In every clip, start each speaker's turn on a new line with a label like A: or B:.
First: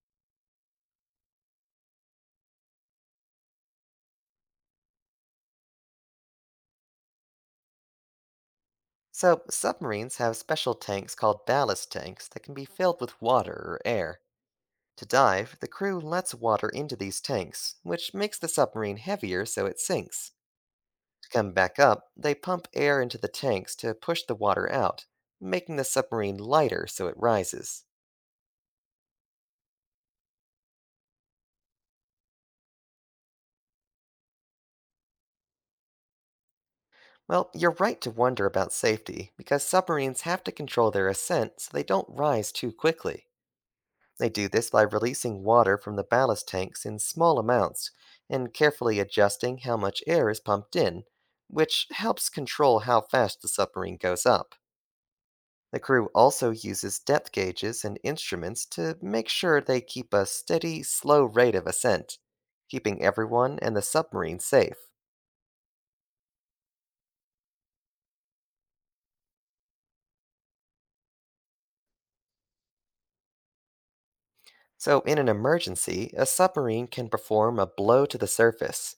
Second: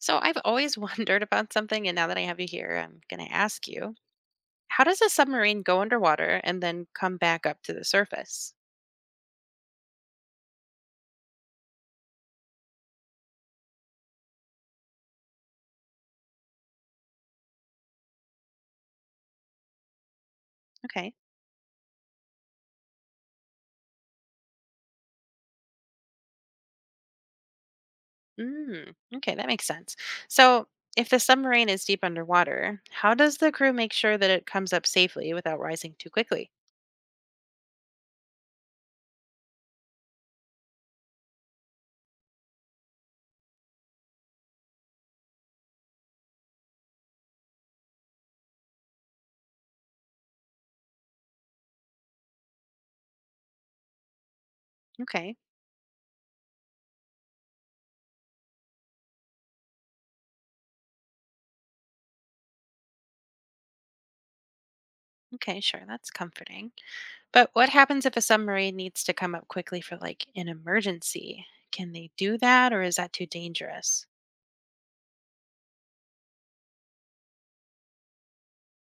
A: So I've always wondered about something, and now that I have you here, I'm going to ask you. How does a submarine go underwater and then come back up to the surface?
B: So, submarines have special tanks called ballast tanks that can be filled with water or air. To dive, the crew lets water into these tanks, which makes the submarine heavier so it sinks.
A: Okay.
B: To come back up, they pump air into the tanks to push the water out, making the submarine lighter so it rises.
A: Mm, okay, that makes sense. So if the submarine is deep underwater, how does the crew make sure that it comes up safely without rising too quickly?
B: Well, you're right to wonder about safety, because submarines have to control their ascent so they don't rise too quickly. They do this by releasing water from the ballast tanks in small amounts and carefully adjusting how much air is pumped in, which helps control how fast the submarine goes up.
A: Okay.
B: The crew also uses depth gauges and instruments to make sure they keep a steady, slow rate of ascent, keeping everyone and the submarine safe.
A: Okay, sure. That's comforting. But what happens if a submarine needs to come up quickly for like an emergency? Can they do that or is that too dangerous?
B: So, in an emergency, a submarine can perform a blow to the surface.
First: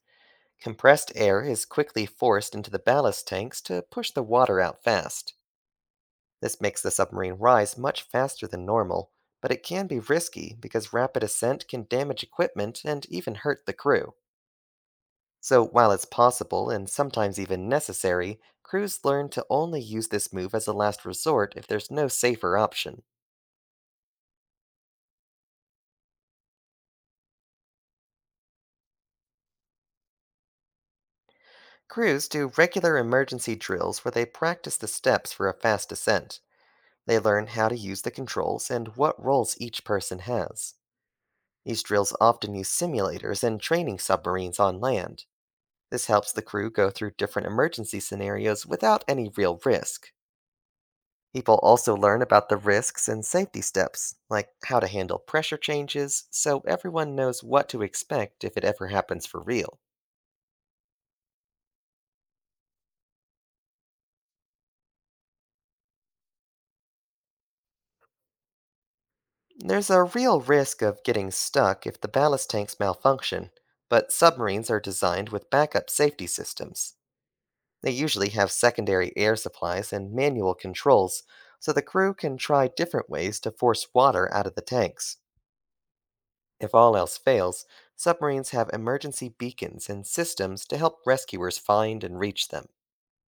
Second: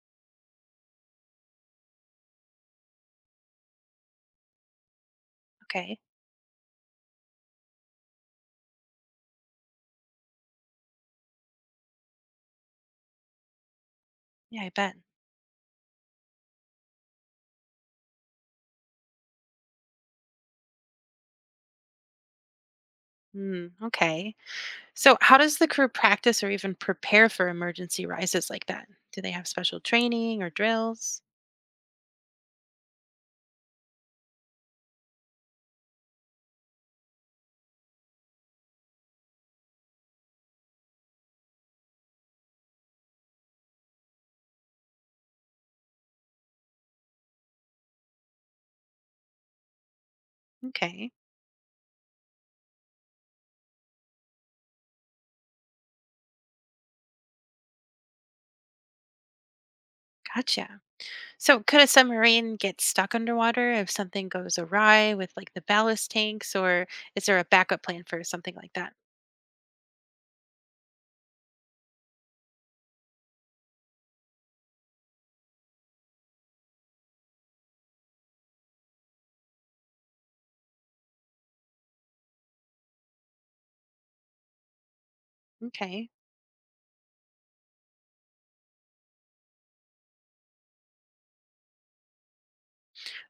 B: Compressed air is quickly forced into the ballast tanks to push the water out fast.
A: Okay.
B: This makes the submarine rise much faster than normal, but it can be risky because rapid ascent can damage equipment and even hurt the crew.
A: Yeah, I bet.
B: So, while it's possible and sometimes even necessary, crews learn to only use this move as a last resort if there's no safer option.
A: Hmm. Okay. So, how does the crew practice or even prepare for emergency rises like that? Do they have special training or drills?
B: Crews do regular emergency drills where they practice the steps for a fast ascent. They learn how to use the controls and what roles each person has. These drills often use simulators and training submarines on land. This helps the crew go through different emergency scenarios without any real risk.
A: Okay,
B: People also learn about the risks and safety steps, like how to handle pressure changes, so everyone knows what to expect if it ever happens for real.
A: gotcha. So, could a submarine get stuck underwater if something goes awry with like the ballast tanks, or is there a backup plan for something like that?
B: There's a real risk of getting stuck if the ballast tanks malfunction, but submarines are designed with backup safety systems. They usually have secondary air supplies and manual controls, so the crew can try different ways to force water out of the tanks.
A: Okay,
B: If all else fails, submarines have emergency beacons and systems to help rescuers find and reach them.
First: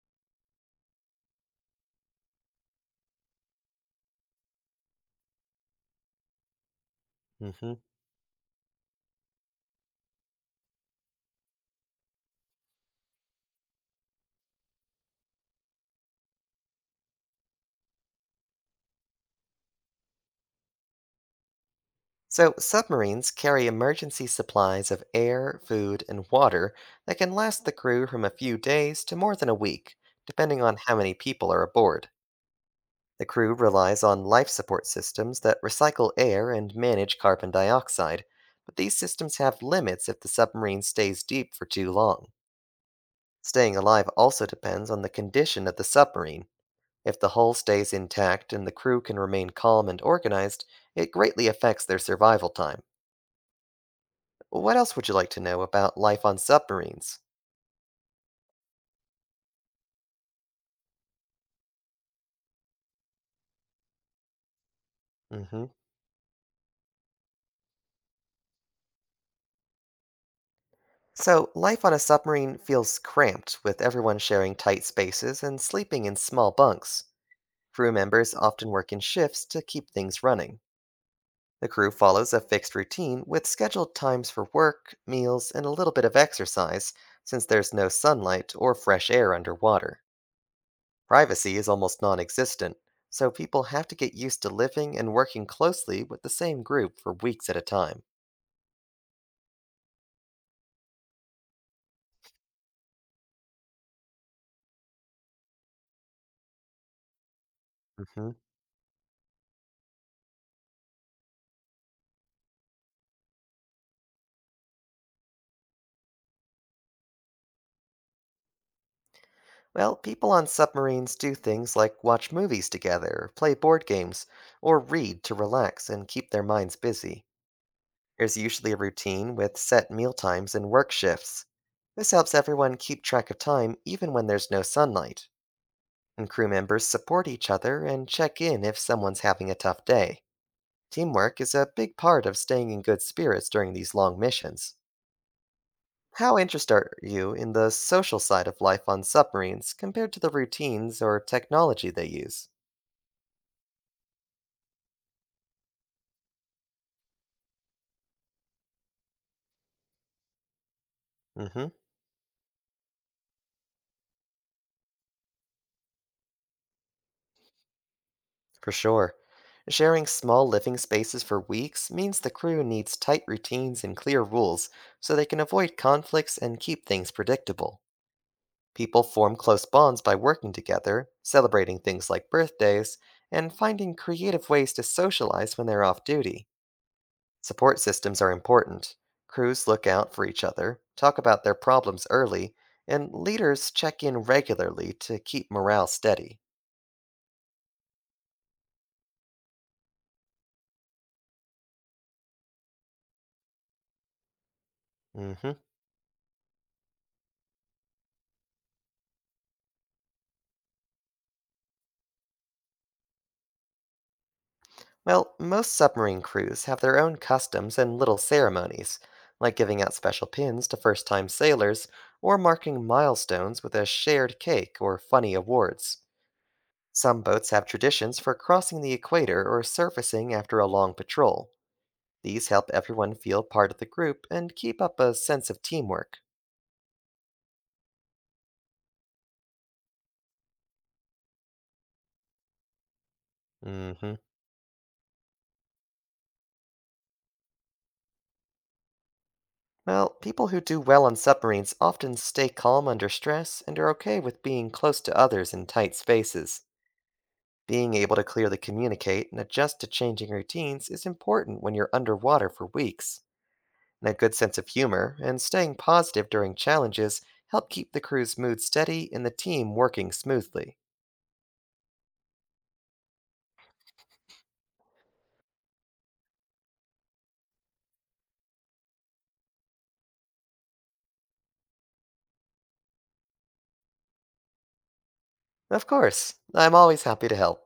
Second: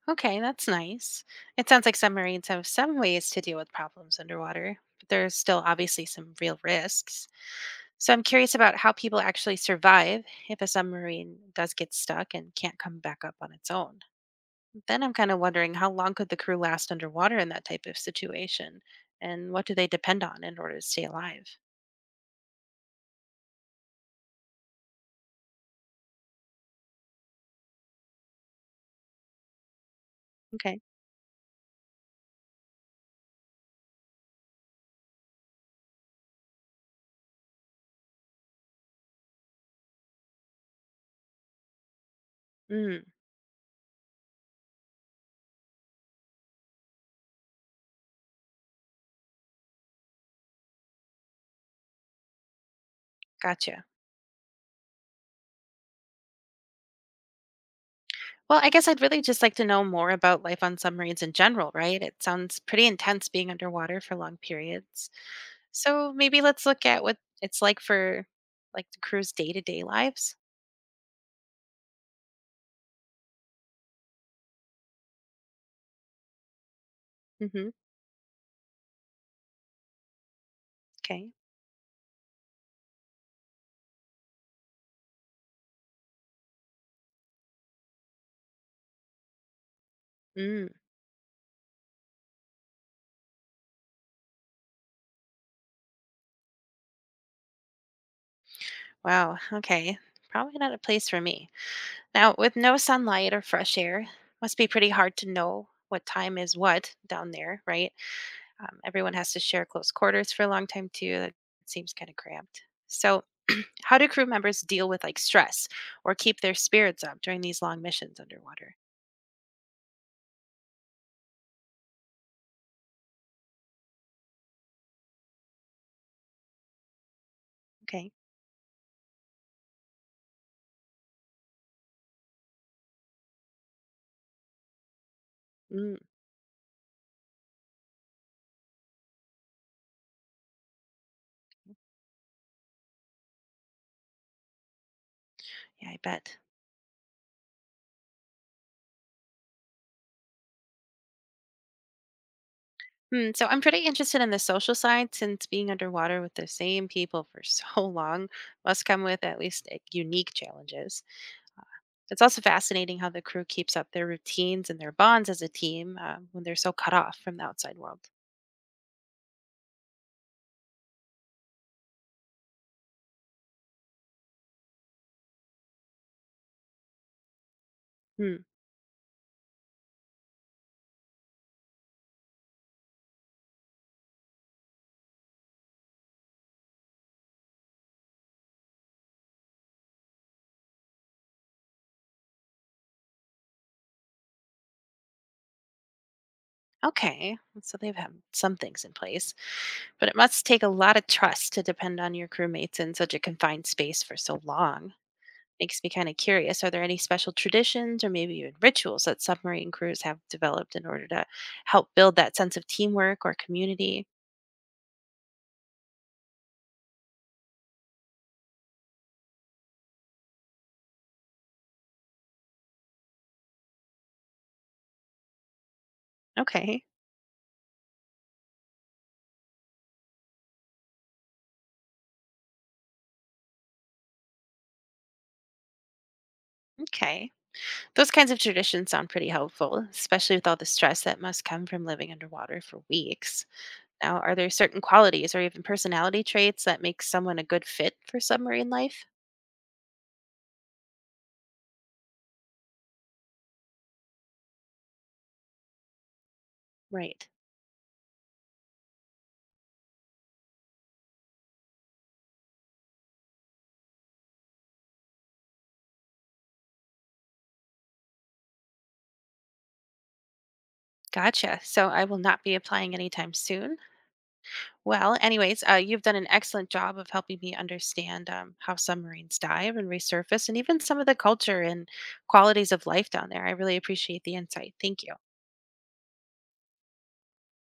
A: okay, that's nice. It sounds like submarines have some ways to deal with problems underwater, but there's still obviously some real risks.
B: hmm
A: So I'm curious about how people actually survive if a submarine does get stuck and can't come back up on its own. Then I'm kind of wondering how long could the crew last underwater in that type of situation and what do they depend on in order to stay alive?
B: So, submarines carry emergency supplies of air, food, and water that can last the crew from a few days to more than a week, depending on
A: Okay.
B: how many people are aboard. The crew relies on life support systems that recycle air and manage carbon dioxide, but these systems have limits if the submarine stays deep for too long.
A: Mm,
B: Staying alive also depends on the condition of the submarine. If the hull stays intact and the crew can remain calm and organized, it greatly affects their survival time.
A: gotcha.
B: What else would you like to know about life on submarines?
A: Well, I guess I'd really just like to know more about life on submarines in general, right? It sounds pretty intense being underwater for long periods.
B: hmm
A: So maybe let's look at what it's like for like the crew's day-to-day lives.
B: So, life on a submarine feels cramped with everyone sharing tight spaces and sleeping in small bunks.
A: Mhm.
B: Crew members often work in shifts to keep things running.
A: Okay.
B: The crew follows a fixed routine with scheduled times for work, meals, and a little bit of exercise, since there's no sunlight or fresh air underwater.
A: Mm.
B: Privacy is almost non existent, so people have to get used to living and working closely with the same group for weeks at a time.
A: Wow, okay. Probably not a place for me. Now, with no sunlight or fresh air, must be pretty hard to know what time is what down there, right?
B: hmm
A: Everyone has to share close quarters for a long time, too. That seems kind of cramped. So, how do crew members deal with like stress or keep their spirits up during these long missions underwater?
B: Well, people on submarines do things like watch movies together, play board games, or read to relax and keep their minds busy.
A: Okay.
B: There's usually a routine with set meal times and work shifts. This helps everyone keep track of time even when there's no sunlight,
A: Mm,
B: and crew members support each other and check in if someone's having a tough day. Teamwork is a big part of staying in good spirits during these long missions.
A: yeah, I bet.
B: How interested are you in the social side of life on submarines compared to the routines or technology they use?
A: Hmm, so, I'm pretty interested in the social side since being underwater with the same people for so long must come with at least unique challenges.
B: hmm,
A: It's also fascinating how the crew keeps up their routines and their bonds as a team when they're so cut off from the outside world.
B: for sure. Sharing small living spaces for weeks means the crew needs tight routines and clear rules so they can avoid conflicts and keep things predictable.
A: Hmm.
B: People form close bonds by working together, celebrating things like birthdays, and finding creative ways to socialize when they're off duty. Support systems are important. Crews look out for each other, talk about their problems early, and leaders check in regularly to keep morale steady.
A: Okay, so they've had some things in place, but it must take a lot of trust to depend on your crewmates in such a confined space for so long.
B: hmm
A: Makes me kind of curious. Are there any special traditions or maybe even rituals that submarine crews have developed in order to help build that sense of teamwork or community?
B: Well, most submarine crews have their own customs and little ceremonies, like giving out special pins to first time sailors or marking milestones with a shared cake or funny awards.
A: Okay,
B: Some boats have traditions for crossing the equator or surfacing after a long patrol. These help everyone feel part of the group and keep up a sense of teamwork.
A: okay. Those kinds of traditions sound pretty helpful, especially with all the stress that must come from living underwater for weeks. Now,
B: hmm
A: are there certain qualities or even personality traits that make someone a good fit for submarine life?
B: Well, people who do well on submarines often stay calm under stress and are okay with being close to others in tight spaces.
A: Right.
B: Being able to clearly communicate and adjust to changing routines is important when you're underwater for weeks. And a good sense of humor and staying positive during challenges help keep the crew's mood steady and the team working smoothly.
A: Gotcha. So I will not be applying anytime soon. Well, anyways, you've done an excellent job of helping me understand how submarines dive and resurface, and even some of the culture and qualities of life down there. I really appreciate the insight. Thank you.
B: Of course, I'm always happy to help.